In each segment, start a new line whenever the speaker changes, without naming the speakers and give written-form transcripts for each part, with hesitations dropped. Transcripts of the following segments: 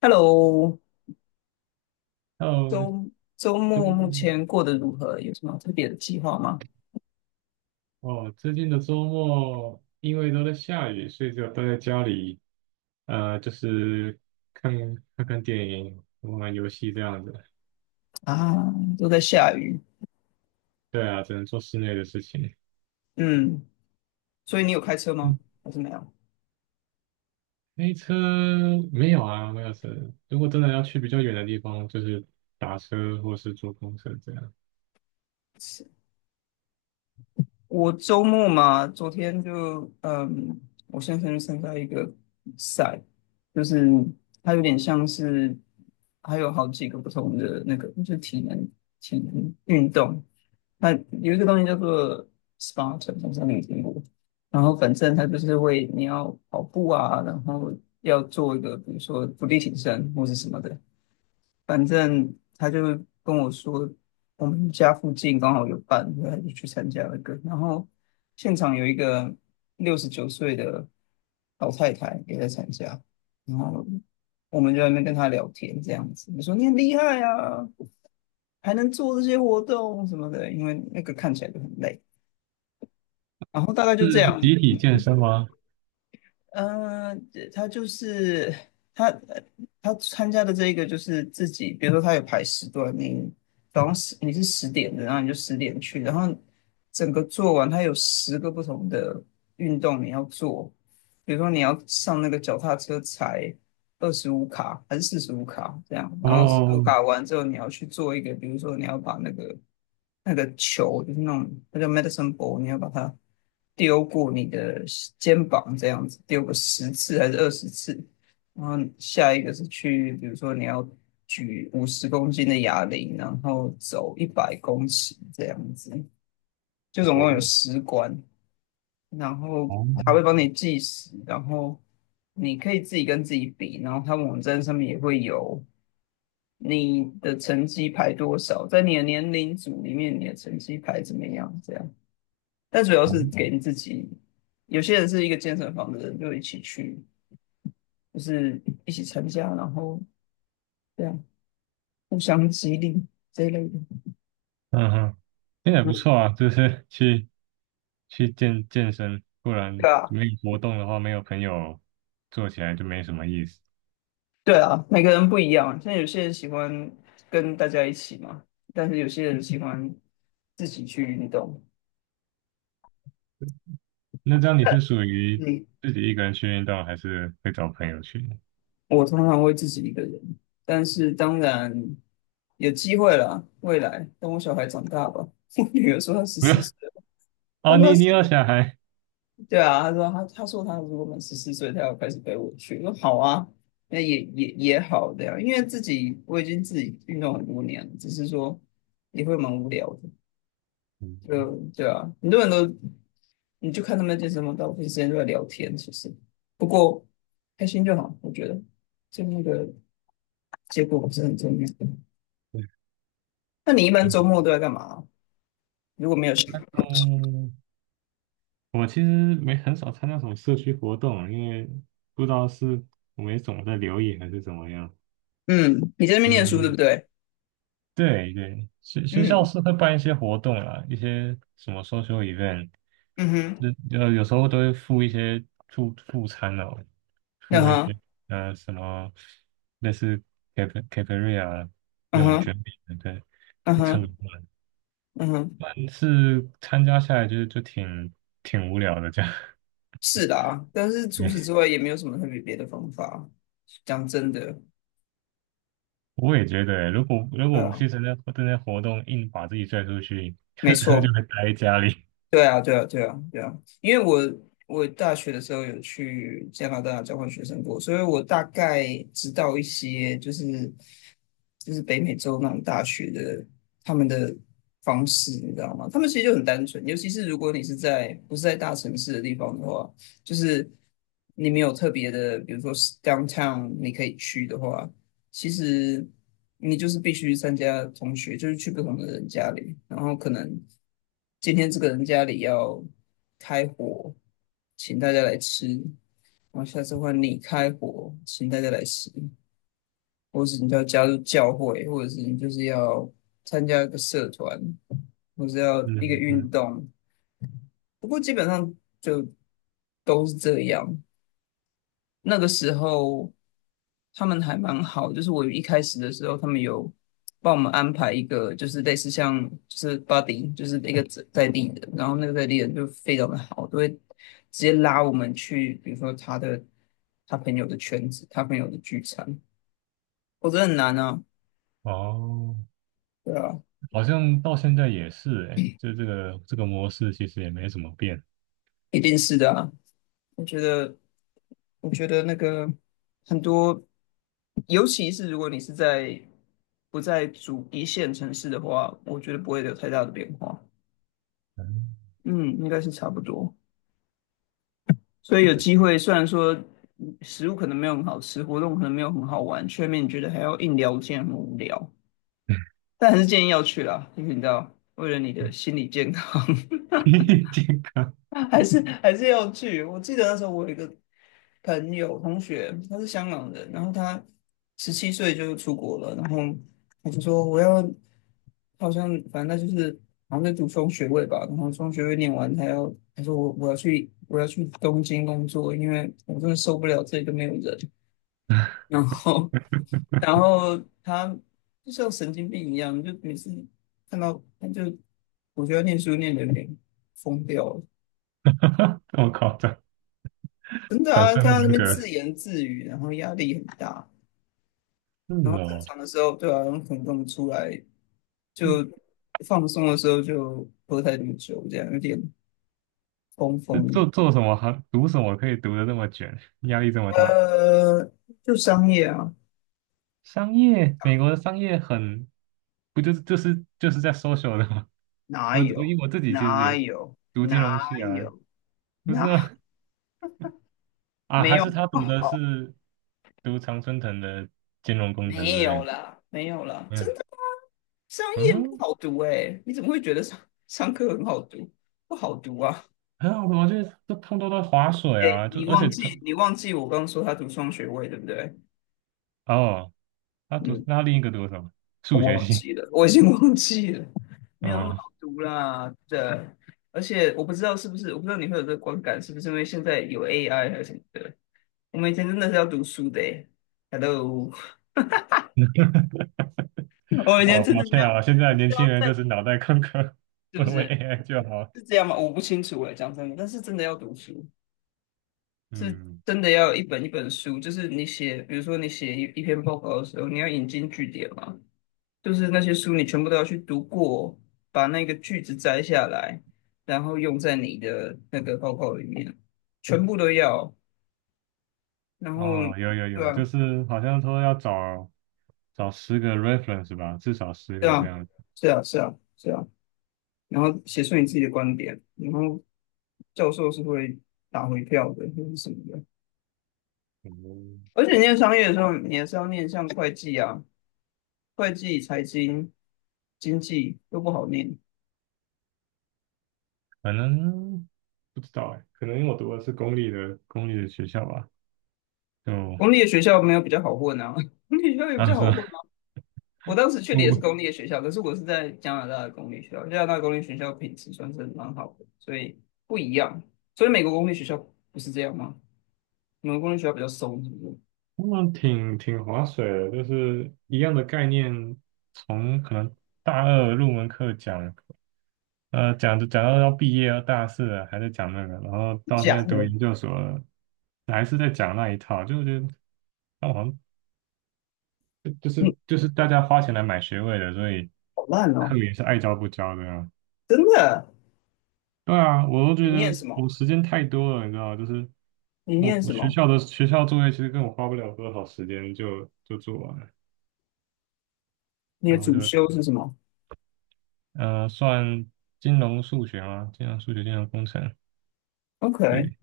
Hello，
哦，
周周
周
末目
末
前过得如何？有什么特别的计划吗？
哦，最近的周末因为都在下雨，所以就待在家里，就是看看看电影、玩玩游戏这样子。
啊，都在下雨。
对啊，只能做室内的事情。
嗯，所以你有开车吗？
嗯，
还是没有？
开车，没有啊，没有车。如果真的要去比较远的地方，就是打车或是坐公车这样。
我周末嘛，昨天就我先生去参加一个比赛，就是它有点像是，还有好几个不同的那个，就是体能运动，它有一个东西叫做 Spartan，好像你有听过。然后反正他就是会，你要跑步啊，然后要做一个比如说伏地挺身或是什么的，反正他就跟我说，我们家附近刚好有办，然后他就去参加那个。然后现场有一个69岁的老太太也在参加，然后我们就在那边跟她聊天，这样子。我说你很厉害啊，还能做这些活动什么的，因为那个看起来就很累。然后大概就这
是
样，
集体健身吗？
嗯，他就是他，呃他参加的这个就是自己，比如说他有排时段，你早上十你是十点的，然后你就十点去，然后整个做完，他有10个不同的运动你要做，比如说你要上那个脚踏车踩25卡还是四十五卡这样，然后四十五
哦，
卡完之后你要去做一个，比如说你要把那个球，就是那种那叫 medicine ball，你要把它丢过你的肩膀，这样子丢个十次还是20次。然后下一个是去，比如说你要举50公斤的哑铃，然后走100公尺这样子，就总
哦，
共有10关。然后
哦，
他会帮你计时，然后你可以自己跟自己比，然后他网站上面也会有你的成绩排多少，在你的年龄组里面你的成绩排怎么样，这样。但主要是给你自己。有些人是一个健身房的人，就一起去，就是一起参加，然后这样互相激励这一类的。
嗯哼，那也
嗯，
不错啊，就是去健身，不然
对啊，
没有活动的话，没有朋友做起来就没什么意思。
对啊，每个人不一样。像有些人喜欢跟大家一起嘛，但是有些人喜欢自己去运动。
那这样你是属于
嗯，
自己一个人去运动，还是会找朋友去呢？
我通常会自己一个人，但是当然有机会啦，未来等我小孩长大吧。我女儿说她十
没有。
四岁了，她
哦，
说
你有小孩？
对啊，他说他如果满十四岁，他要开始陪我去。我说好啊，那也好的呀，因为自己我已经自己运动很多年了，只是说也会蛮无聊的。
嗯，
就对啊，很多人都你就看他们健身房，大部分时间都在聊天，其实不过开心就好，我觉得就那个结果不是很重要。
对。
那你一般周末都在干嘛？如果没有事，
嗯，我其实没很少参加什么社区活动，因为不知道是我没总在留意还是怎么样。
嗯，你在那边念书对
嗯，
不对？
对对，学校
嗯
是会办一些活动啦，一些什么 SOCI event，
嗯哼，
那有时候都会付一些助餐哦，
嗯
付一些
哼，
什么类似 Capria
嗯
那种卷
哼，
饼的，对，
嗯
就蹭个
哼，
饭。
嗯哼。
但是参加下来就挺无聊的这样。
是啦，但是除此之
对，
外也没有什么特别别的方法。讲真的，
我也觉得欸，如果如
对
果不
啊，
去参加活动，硬把自己拽出去，
没
真的
错，
就会待在家里。
对啊，对啊，对啊，对啊。因为我大学的时候有去加拿大交换学生过，所以我大概知道一些，就是北美洲那种大学的他们的方式，你知道吗？他们其实就很单纯，尤其是如果你是不是在大城市的地方的话，就是你没有特别的，比如说 downtown 你可以去的话。其实你就是必须参加同学，就是去不同的人家里，然后可能今天这个人家里要开火，请大家来吃，然后下次换你开火，请大家来吃，或是你就要加入教会，或者是你就是要参加一个社团，或是要 一个
嗯嗯，
运动。不过基本上就都是这样。那个时候。他们还蛮好，就是我一开始的时候，他们有帮我们安排一个，就是类似像就是 buddy，就是一个在地的，然后那个在地人就非常的好，都会直接拉我们去，比如说他朋友的圈子，他朋友的聚餐，我觉得很难啊，
哦，
对啊，
好像到现在也是哎，就这个模式其实也没怎么变。
一定是的啊，我觉得我觉得那个很多，尤其是如果你是在不在主一线城市的话，我觉得不会有太大的变化。
嗯。
嗯，应该是差不多。所以有机会，虽然说食物可能没有很好吃，活动可能没有很好玩，却面你觉得还要硬聊，天很无聊。但还是建议要去啦，因为你知道，为了你的心理健康。
健康。
还是要去。我记得那时候我有一个朋友同学，他是香港人，然后他17岁就出国了，然后我就说我要，好像反正他就是好像在读双学位吧，然后双学位念完，他说我要去东京工作，因为我真的受不了这里都没有人。然后然后他就像神经病一样，就每次看到他就我觉得念书念的有点疯掉了，
这么夸张。
真的
反
啊，
社会
看他那
人
边
格
自
是
言自语，然后压力很大，然后正
哦，
常的时候，对啊，然后可能跟我们出来就放松的时候就喝太多酒，这样有点疯
这
疯的。
做什么行，读什么可以读的这么卷，压力这么大？
呃，就商业啊，
商业，美国的商业很，不就是在 social 的吗？
哪
我
有
因为我自己其实
哪
也
有
读金融
哪
系啊。
有
不是
哪
啊，啊
没
还
有
是他
不
读的
好，
是读常春藤的金融工程
没
之类
有
的，
啦，没有啦，
没
真
有，
的商业不
嗯，
好读哎、你怎么会觉得上商科很好读？不好读啊！
还有我觉得这通通都在划水
哎、
啊，就
你
而
忘
且
记
这
你忘记我刚刚说他读双学位对不对？
哦，
嗯，
那他另一个读什么？
我
数学
忘
系。
记了，我已经忘记了，没有那么
哦
好读啦。对，而且我不知道是不是，我不知道你会有这个观感，是不是因为现在有 AI 还是什么的？我们以前真的是要读书的诶，Hello，我们以前
哦，
真
抱
的是
歉
要
啊，现
是
在年轻
要
人就
在，
是脑袋空空，
是不
问问
是
AI 就好。
是这样吗？我不清楚诶，讲真的，但是真的要读书，是
嗯，
真的要一本一本书，就是你写，比如说你写一篇报告的时候，你要引经据典嘛。就是那些书你全部都要去读过，把那个句子摘下来，然后用在你的那个报告里面，全部都要。然后，
哦，有有
对
有，
啊，
就是好像说要找找10个 reference 吧，至少十
对
个这
啊，
样。
是啊，是啊，是啊。然后写出你自己的观点，然后教授是会打回票的，或是什么的。
嗯，
而且念商业的时候，你还是要念像会计啊、会计、财经、经济都不好念。
可能不知道哎，可能因为我读的是公立的学校吧，就
公立的学校没有比较好混啊，公立学校也比较
啊是
好
吧？
混。我当时去 的也是
我
公立的学校，可是我是在加拿大的公立学校，加拿大公立学校品质算是蛮好的，所以不一样。所以美国公立学校不是这样吗？美国公立学校比较松，是不是？
他们挺划水的，就是一样的概念，从可能大二入门课讲。讲着讲到要毕业要大四了，还在讲那个，然后到现在
假
读
的，
研究所了，还是在讲那一套，就觉得那好像就就
嗯，
是就是大家花钱来买学位的，所以
好烂
他
哦，
们也是爱教不教的啊。
真的。
对啊，我都觉
你念
得
什
我
么？
时间太多了，你知道吗就是
你
我
念
我
什么？
学校作业其实跟我花不了多少时间就做完了，
你的
然后
主
就
修是什么
算金融数学嘛，金融数学、金融工程，
？OK，
对，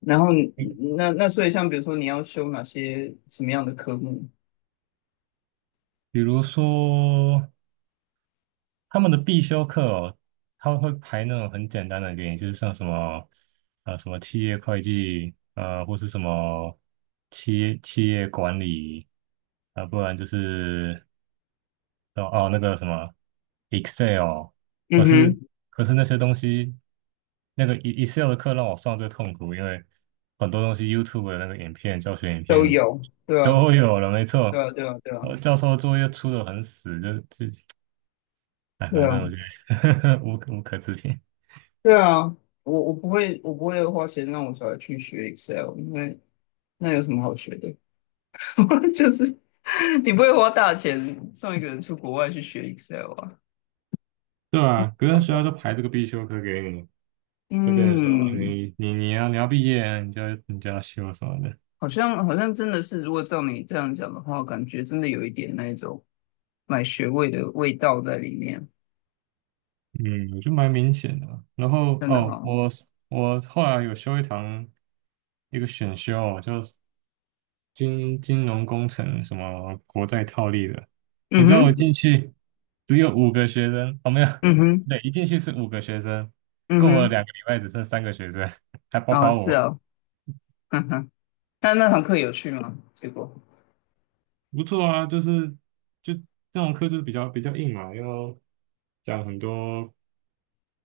然后你那所以像比如说你要修哪些什么样的科目？
比如说。他们的必修课哦，他们会排那种很简单的给你，就是像什么企业会计，或是什么企业管理，啊、不然就是哦哦那个什么 Excel，可
嗯
是
哼，
可是那些东西，那个 Excel 的课让我上最痛苦，因为很多东西 YouTube 的那个教学影
都
片
有，对啊，
都有了，没
对
错。
啊，对啊，对啊，
教授作业出的很死，就自己。哎，
对
反
啊。
正我觉得 无可置评。
对啊，我不会，我不会花钱让我小孩去学 Excel，因为那有什么好学的？就是你不会花大钱送一个人出国外去学 Excel 啊？
对啊，可
夸
是学校就
张。
排这个必修课给你，就变成说啊
嗯，
你要毕业啊你就要修什么的。
好像真的是，如果照你这样讲的话，感觉真的有一点那一种买学位的味道在里面，
嗯，我觉得蛮明显的啊然后
真的
哦，
哈、
我后来有修一堂一个选修就金融工程什么国债套利的。你知道我
嗯哼，
进去只有五个学生，哦没有，
嗯哼，
对，一进去是五个学生，过了
嗯哼，
2个礼拜只剩3个学生，还包括
啊是
我。
啊、哦，哼哼，那那堂课有趣吗？结果，
不错啊，就是就这种课就是比较硬嘛，要讲很多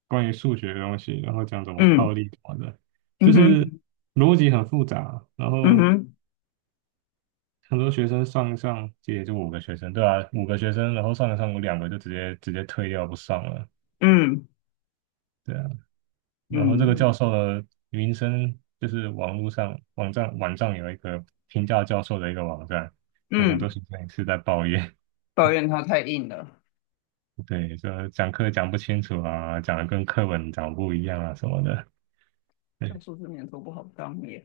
关于数学的东西，然后讲怎么套
嗯，
利什么的，就
嗯
是
哼，
逻辑很复杂。然
嗯
后
哼，
很多学生上一上，这也就五个学生，对啊，五个学生，然后上一上有两个就直接退掉不上了，
嗯。
对啊。然后这个
嗯
教授的名声就是网络上网站有一个评价教授的一个网站，有很多
嗯，
学生也是在抱怨。
抱怨它太硬了，
对，说讲课讲不清楚啊，讲的跟课本讲不一样啊什么的。对，
教硕士年头不好当耶。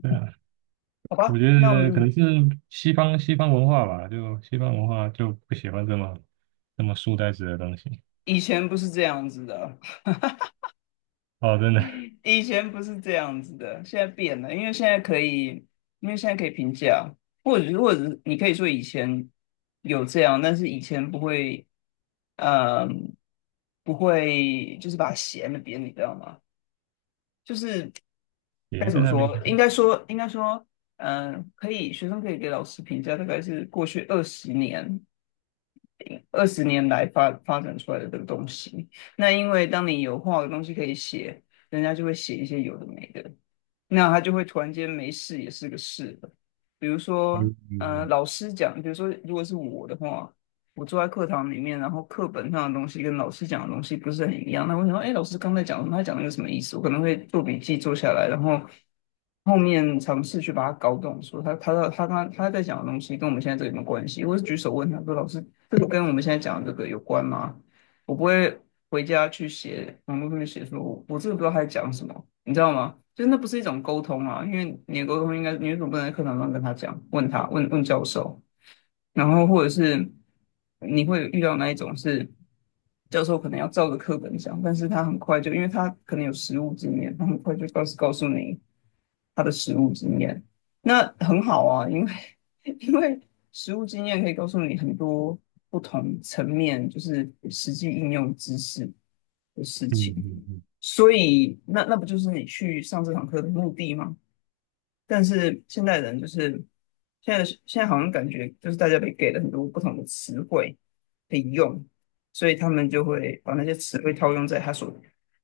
对啊，
好
我
吧，
觉
那我
得可
们
能是西方文化吧，就西方文化就不喜欢这么书呆子的东西。
以前不是这样子的，
哦，真的，
以前不是这样子的，现在变了，因为现在可以评价，或者是你可以说以前有这样，但是以前不会，嗯，不会就是把弦的扁，你知道吗？
爷
该
爷
怎
在
么
那边
说？
是什
应
么，
该说，应该说，嗯，可以，学生可以给老师评价，大概是过去二十年。二十年来发展出来的这个东西。那因为当你有画的东西可以写，人家就会写一些有的没的。那他就会突然间没事也是个事了。比如说，
嗯
嗯，
嗯
老师讲，比如说，如果是我的话，我坐在课堂里面，然后课本上的东西跟老师讲的东西不是很一样，那我想说，哎，老师刚才讲什么？他讲的个什么意思？我可能会做笔记做下来，然后后面尝试去把它搞懂，说他在讲的东西跟我们现在这有没有关系？我是举手问他说，老师，这个跟我们现在讲的这个有关吗？我不会回家去写网络上面写说我真的不知道他在讲什么，你知道吗？就是那不是一种沟通啊，因为你的沟通应该你为什么不能在课堂上跟他讲，问问教授？然后或者是你会遇到那一种是教授可能要照着课本讲，但是他很快就，因为他可能有实务经验，他很快就告诉你他的实务经验，那很好啊，因为 因为实务经验可以告诉你很多不同层面，就是实际应用知识的事
嗯
情，
嗯嗯，
所以那不就是你去上这堂课的目的吗？但是现代人就是现在好像感觉就是大家被给了很多不同的词汇可以用，所以他们就会把那些词汇套用在他所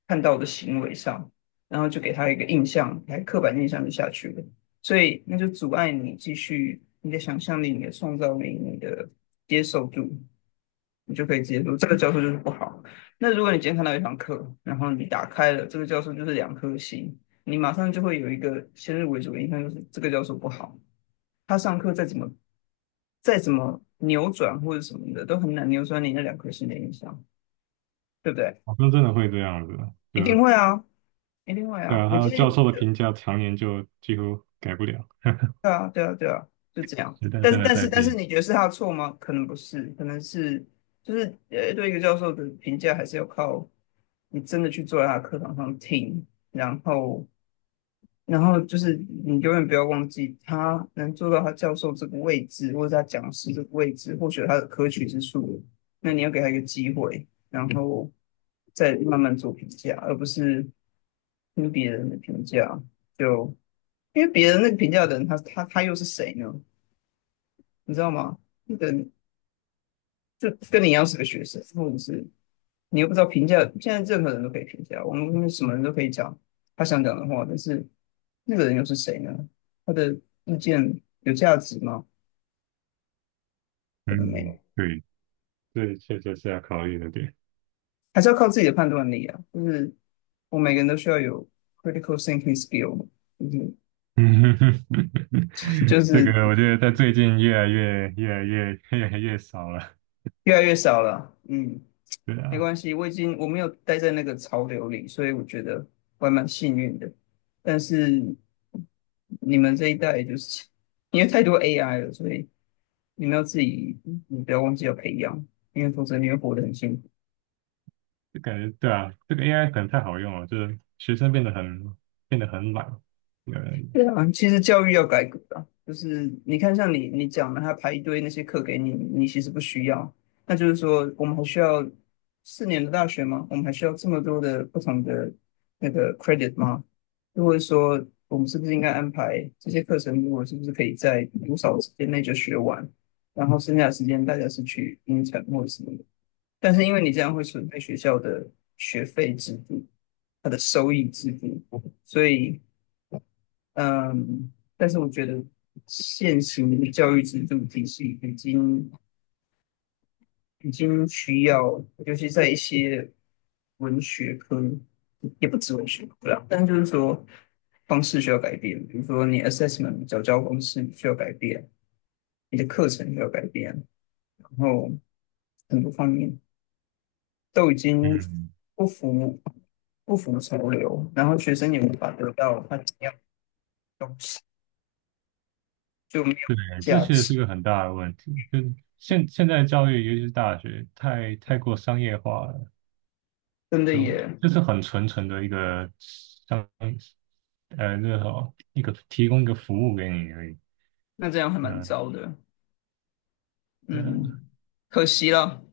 看到的行为上，然后就给他一个印象，来刻板印象就下去了，所以那就阻碍你继续你的想象力、你的创造力、你的接受度，你就可以接受这个教授就是不好。那如果你今天看到一堂课，然后你打开了这个教授就是2颗星。你马上就会有一个先入为主的印象，就是这个教授不好，他上课再怎么扭转或者什么的，都很难扭转你那2颗心的印象，对不对？
好像真的会这样子，就
一定会啊，一定会
对
啊。
啊，
你
他
今天
教授的评价常年就几乎改不了，
对啊，对啊，对啊，就这样。
时代
但
真
是
的
但
在
是但是，
变。
你觉得是他的错吗？可能不是，可能是就是对一个教授的评价还是要靠你真的去坐在他的课堂上听，然后就是你永远不要忘记，他能做到他教授这个位置，或者他讲师这个位置，或许他的可取之处，那你要给他一个机会，然后再慢慢做评价，而不是听别人的评价。就因为别人那个评价的人，他又是谁呢？你知道吗？那个人就跟你一样是个学生，或者是你又不知道评价。现在任何人都可以评价，我们什么人都可以讲他想讲的话，但是那个人又是谁呢？他的意见有价值吗？可能没有，
嗯，对，这确实是要考虑的点。
还是要靠自己的判断力啊。就是我每个人都需要有 critical thinking skill，嗯，
嗯，
就
这
是
个我觉得在最近越来越、越来越、越来越少了。
越来越少了。嗯，
对
没
啊，
关系，我已经我没有待在那个潮流里，所以我觉得我还蛮幸运的。但是你们这一代就是因为太多 AI 了，所以你们要自己，你不要忘记要培养，因为否则你会活得很辛苦。
就感觉对啊，这个 AI 可能太好用了，就是学生变得很懒。对，嗯，
对啊，其实教育要改革啊，就是你看，像你讲的，他排一堆那些课给你，你其实不需要。那就是说，我们还需要4年的大学吗？我们还需要这么多的不同的那个 credit 吗？如果说我们是不是应该安排这些课程，如果是不是可以在多少时间内就学完，然后剩下的时间大家是去英产或者什么的？但是因为你这样会损害学校的学费制度，它的收益制度，所以。嗯，但是我觉得现行的教育制度体系已经需要，尤其在一些文学科，也不止文学科啦，但就是说方式需要改变，比如说你 assessment 缴教方式需要改变，你的课程需要改变，然后很多方面都已经不符不符潮流，然后学生也无法得到他想要的东西，就没有
对这
价
确实
值，
是个很大的问题。就现在教育，尤其是大学，太过商业化了，
真的也
就是很纯纯的一个商，那个什么一个提供一个服务给你而已。
那这样还蛮
嗯，
糟的。
对啊，
嗯，可惜了，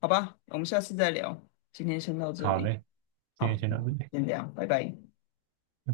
好吧，我们下次再聊，今天先到这
好
里，
嘞，今天
好，
先到这里。
先这样，拜拜。